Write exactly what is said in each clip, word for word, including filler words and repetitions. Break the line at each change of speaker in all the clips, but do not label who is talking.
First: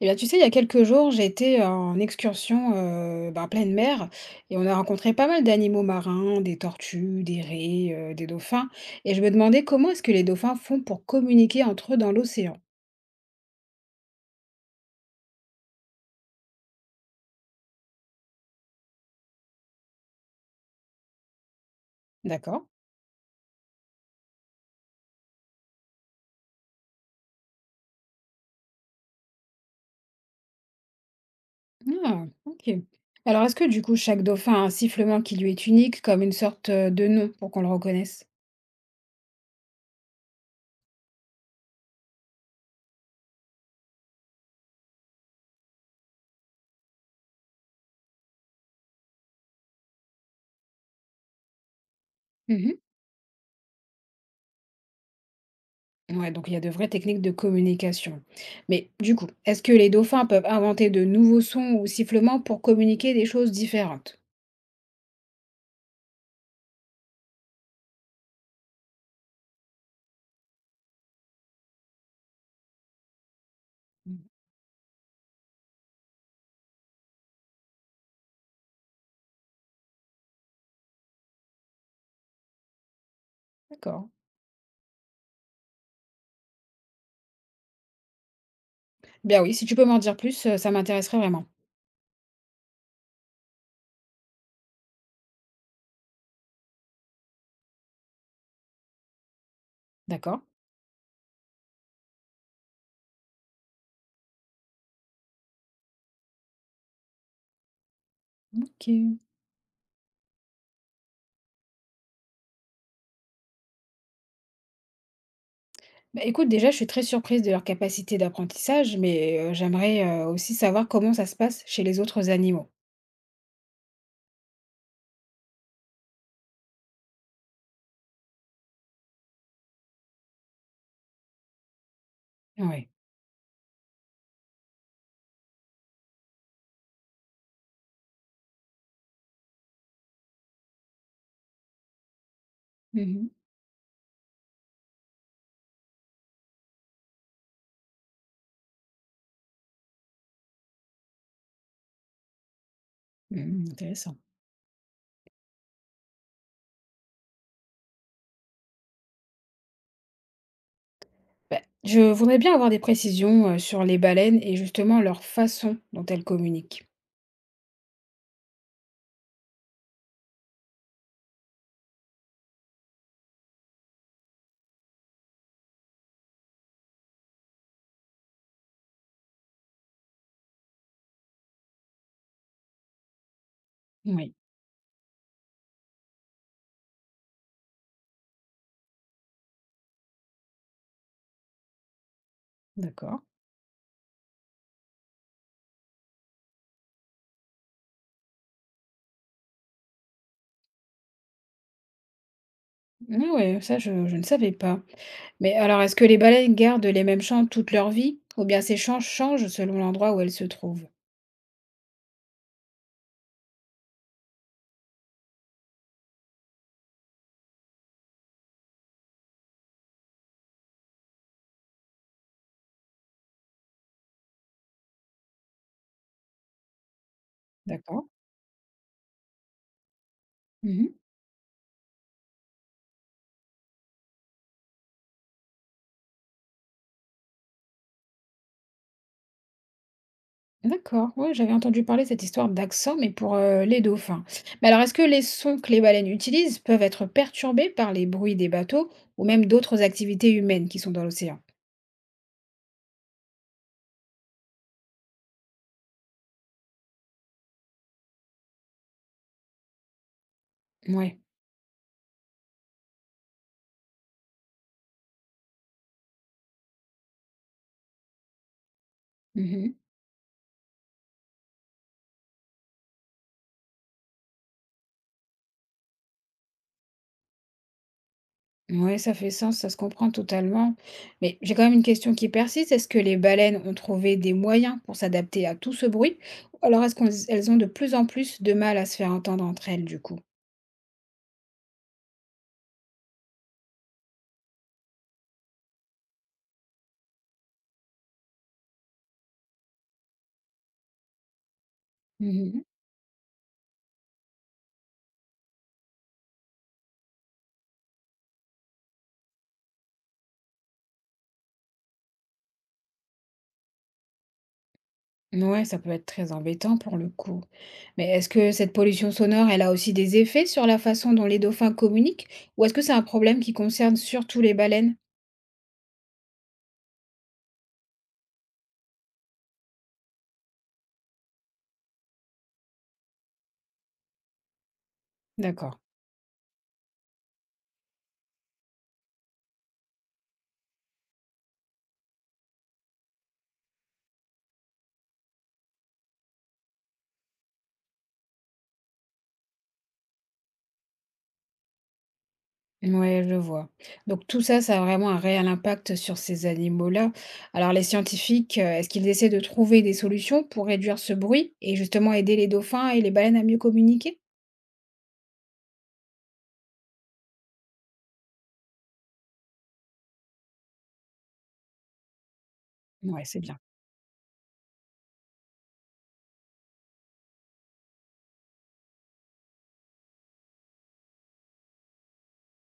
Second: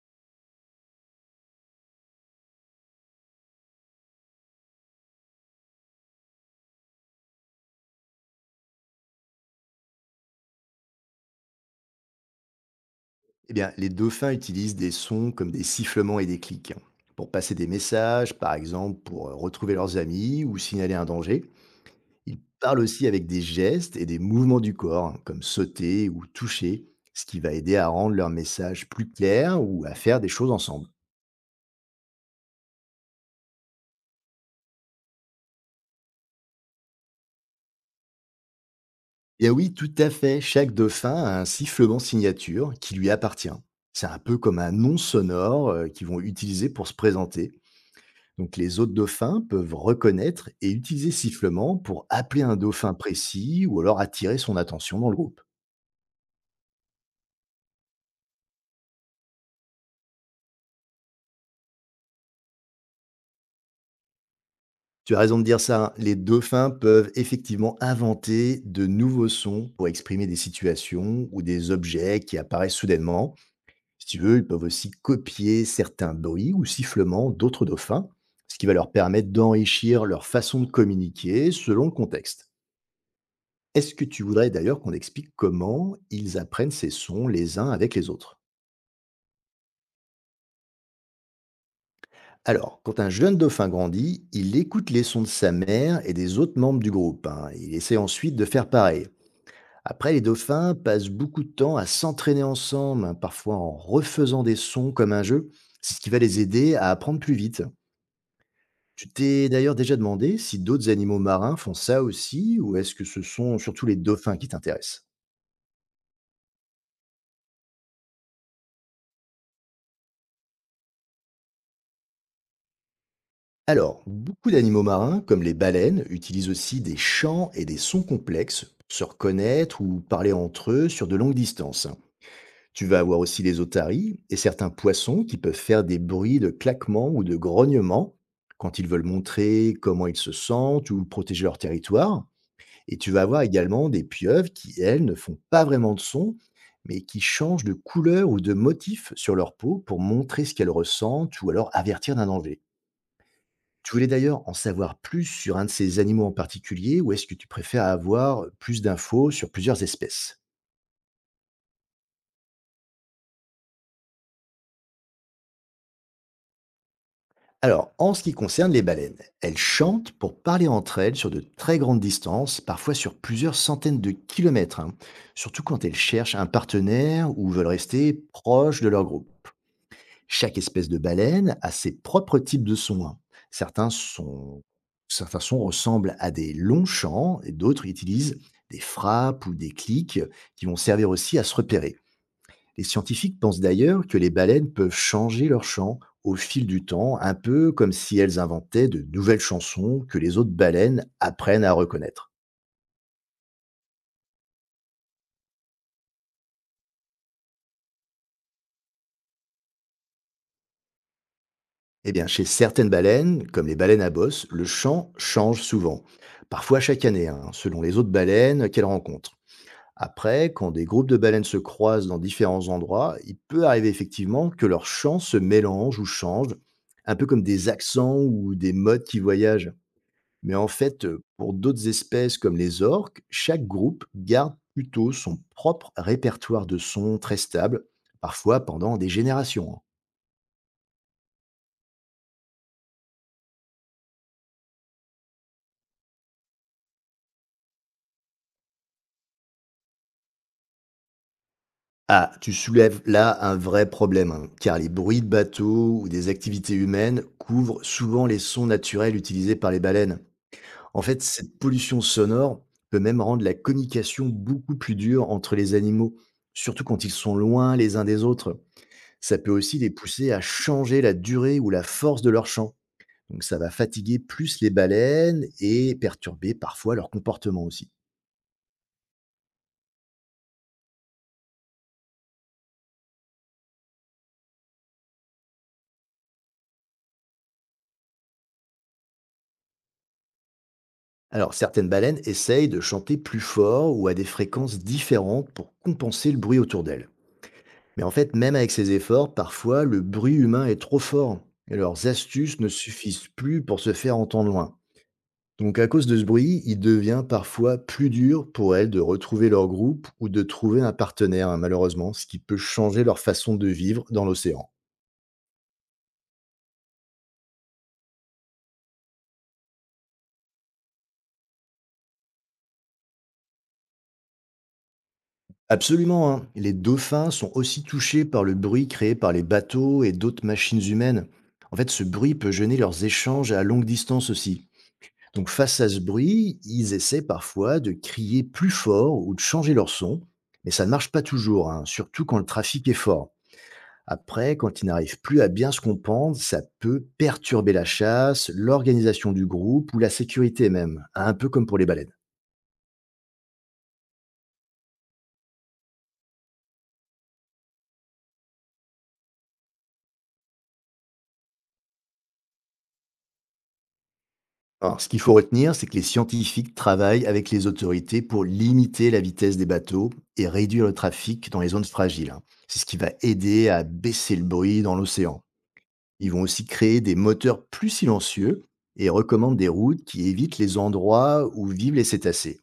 Eh bien, tu sais, il y a quelques jours, j'étais en excursion euh, ben, en pleine mer et on a rencontré pas mal d'animaux marins, des tortues, des raies, euh, des dauphins. Et je me demandais comment est-ce que les dauphins font pour communiquer entre eux dans l'océan.
Eh bien, les dauphins utilisent des sons comme des sifflements et des clics, hein, pour passer des messages, par exemple pour euh, retrouver leurs amis ou signaler un danger. Ils
D'accord?
parlent aussi avec des gestes et des mouvements du corps, hein, comme sauter ou toucher, ce qui va aider à rendre leur message plus clair ou à faire des choses ensemble.
Ah, ok. Alors, est-ce que du coup, chaque dauphin a un sifflement qui lui est unique, comme une sorte euh, de nom pour qu'on le reconnaisse?
Eh bien oui, tout à fait, chaque dauphin a un sifflement signature qui lui appartient. C'est un peu comme un nom sonore, euh, qu'ils vont utiliser pour se présenter. Donc les autres dauphins peuvent reconnaître et utiliser ce sifflement pour appeler un
Mhm.
dauphin précis ou alors attirer son attention dans le groupe.
Ouais, donc il y a de vraies techniques de communication. Mais du coup, est-ce que les dauphins peuvent inventer de nouveaux sons ou sifflements pour communiquer des choses différentes?
Tu as raison de dire ça, hein. Les dauphins peuvent effectivement inventer de nouveaux sons pour exprimer des situations ou des objets qui apparaissent soudainement. Si tu
Mhm.
veux, ils peuvent aussi copier certains bruits ou sifflements d'autres dauphins, ce qui va leur permettre d'enrichir leur façon de communiquer selon le contexte. Est-ce que
D'accord.
tu voudrais d'ailleurs qu'on explique comment ils apprennent ces sons les uns avec les autres?
Bien oui, si tu peux m'en dire plus, heu, ça m'intéresserait vraiment.
Alors, quand un jeune dauphin grandit, il écoute les sons de sa mère et des autres membres du groupe, hein. Il essaie ensuite de faire pareil. Après, les
D'accord.
dauphins passent beaucoup de temps à s'entraîner ensemble, hein, parfois en refaisant des sons comme un jeu. C'est ce qui va les aider à apprendre plus vite. Tu
OK.
t'es d'ailleurs déjà demandé si d'autres animaux marins font ça aussi, ou est-ce que ce sont surtout les dauphins qui t'intéressent?
Bah, écoute, déjà, je suis très surprise de leur capacité d'apprentissage, mais heu, j'aimerais, heu, aussi savoir comment ça se passe chez les autres animaux.
Alors, beaucoup d'animaux marins, comme les baleines, utilisent aussi des chants et des sons complexes pour se reconnaître ou parler entre eux sur de longues distances. Tu
Ouais.
vas avoir aussi les otaries et certains poissons qui peuvent faire des bruits de claquements ou de grognements quand ils veulent montrer comment ils se sentent ou protéger leur territoire. Et
Mmh
tu vas
mh.
avoir également des pieuvres qui, elles, ne font pas vraiment de son, mais qui changent de couleur ou de motif sur leur peau pour montrer ce qu'elles ressentent ou alors avertir d'un danger.
Mmh,
Tu voulais
intéressant.
d'ailleurs en savoir plus sur un de ces animaux en particulier, ou est-ce que tu préfères avoir plus d'infos sur plusieurs espèces?
Bah, je voudrais bien avoir des précisions, heu, sur les baleines et justement leur façon dont elles communiquent.
Alors, en ce qui concerne les baleines, elles chantent pour parler entre elles sur de très grandes distances, parfois sur plusieurs centaines de kilomètres, hein, surtout quand elles cherchent un partenaire ou veulent rester proches de leur groupe. Chaque espèce de baleine a ses propres types de sons, hein. Certains,
Oui,
sont- Certains sons ressemblent à des longs chants et d'autres utilisent des frappes ou des clics qui vont servir aussi à se repérer. Les
d'accord.
scientifiques pensent d'ailleurs que les baleines peuvent changer leur chant au fil du temps, un peu comme si elles inventaient de nouvelles chansons que les autres baleines apprennent à reconnaître.
Ah ouais, ça je je ne savais pas. Mais alors est-ce que les baleines gardent les mêmes chants toute leur vie ou bien ces chants changent selon l'endroit où elles se trouvent?
Eh bien, chez certaines baleines, comme les baleines à bosse, le chant change souvent, parfois chaque année, hein, selon les autres baleines qu'elles rencontrent. Après, quand des groupes de baleines se croisent dans différents endroits, il peut arriver effectivement que leurs chants se mélangent ou changent, un peu comme des
D'accord.
accents ou des modes qui voyagent. Mais en
Mmh.
fait, euh, pour d'autres espèces comme les orques, chaque groupe garde plutôt son propre répertoire de sons très stable, parfois pendant des générations, hein.
D'accord, ouais, j'avais entendu parler de cette histoire d'accent, mais pour euh, les dauphins. Mais alors, est-ce que les sons que les baleines utilisent peuvent être perturbés par les bruits des bateaux ou même d'autres activités humaines qui sont dans l'océan?
Ah, tu soulèves là un vrai problème, hein, car les bruits de bateaux ou des activités humaines couvrent souvent les sons naturels utilisés par les baleines. En
Ouais.
fait, cette pollution sonore peut même rendre la communication beaucoup plus dure entre les animaux, surtout quand ils sont loin les uns des autres. Ça peut
Mhm.
aussi les pousser à changer la durée ou la force de leur chant. Donc ça va fatiguer plus les baleines et perturber parfois leur comportement aussi.
Ouais, ça fait sens, ça se comprend totalement. Mais j'ai quand même une question qui persiste. Est-ce que les baleines ont trouvé des moyens pour s'adapter à tout ce bruit? Ou alors est-ce qu'elles ont de plus en plus de mal à se faire entendre entre elles, du coup?
Alors certaines baleines essayent de chanter plus fort ou à des fréquences différentes pour compenser le bruit autour d'elles. Mais en fait, même avec ces efforts, parfois le bruit humain est trop fort et leurs astuces ne suffisent plus pour se faire entendre loin. Donc à cause de ce bruit, il devient parfois plus dur pour elles de retrouver leur groupe ou de trouver un partenaire, hein, malheureusement, ce qui peut changer leur façon de vivre dans l'océan.
Ouais, ça peut être très embêtant pour le coup. Mais est-ce que cette pollution sonore, elle a aussi des effets sur la façon dont les dauphins communiquent, ou est-ce que c'est un problème qui concerne surtout les baleines?
Absolument, hein. Les dauphins sont aussi touchés par le bruit créé par les bateaux et d'autres machines humaines. En fait, ce bruit peut gêner leurs échanges à longue distance aussi. Donc
D'accord.
face à ce bruit, ils essaient parfois de crier plus fort ou de changer leur son, mais ça ne marche pas toujours, hein, surtout quand le trafic est fort. Après, quand ils n'arrivent plus à bien se comprendre, ça peut perturber la chasse, l'organisation du groupe ou la sécurité même, hein, un peu comme pour les baleines.
Ouais, je vois. Donc tout ça, ça a vraiment un réel impact sur ces animaux-là. Alors les scientifiques, euh, est-ce qu'ils essaient de trouver des solutions pour réduire ce bruit et justement aider les dauphins et les baleines à mieux communiquer?
Alors, ce qu'il faut retenir, c'est que les scientifiques travaillent avec les autorités pour limiter la vitesse des bateaux et réduire le trafic dans les zones fragiles, hein. C'est ce qui va
Ouais, c'est bien.
aider à baisser le bruit dans l'océan. Ils vont aussi créer des moteurs plus silencieux et recommandent des routes qui évitent les endroits où vivent les cétacés.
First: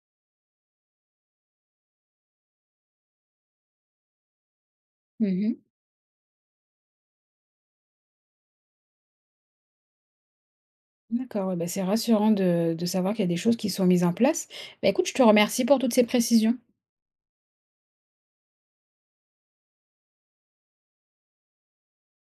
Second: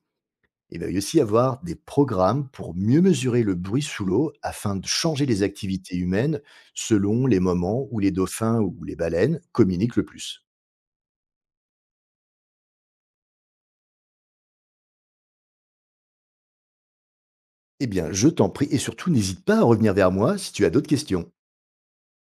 Il va y aussi avoir des programmes pour mieux mesurer le bruit sous l'eau afin de changer les
Mhm.
activités humaines selon les moments où les dauphins ou les baleines communiquent le plus.
D'accord, ouais, bah c'est rassurant de, de savoir qu'il y a des choses qui sont mises en place. Bah écoute, je te remercie pour toutes ces précisions.
Eh bien, je t'en prie et surtout n'hésite pas à revenir vers moi si tu as d'autres questions.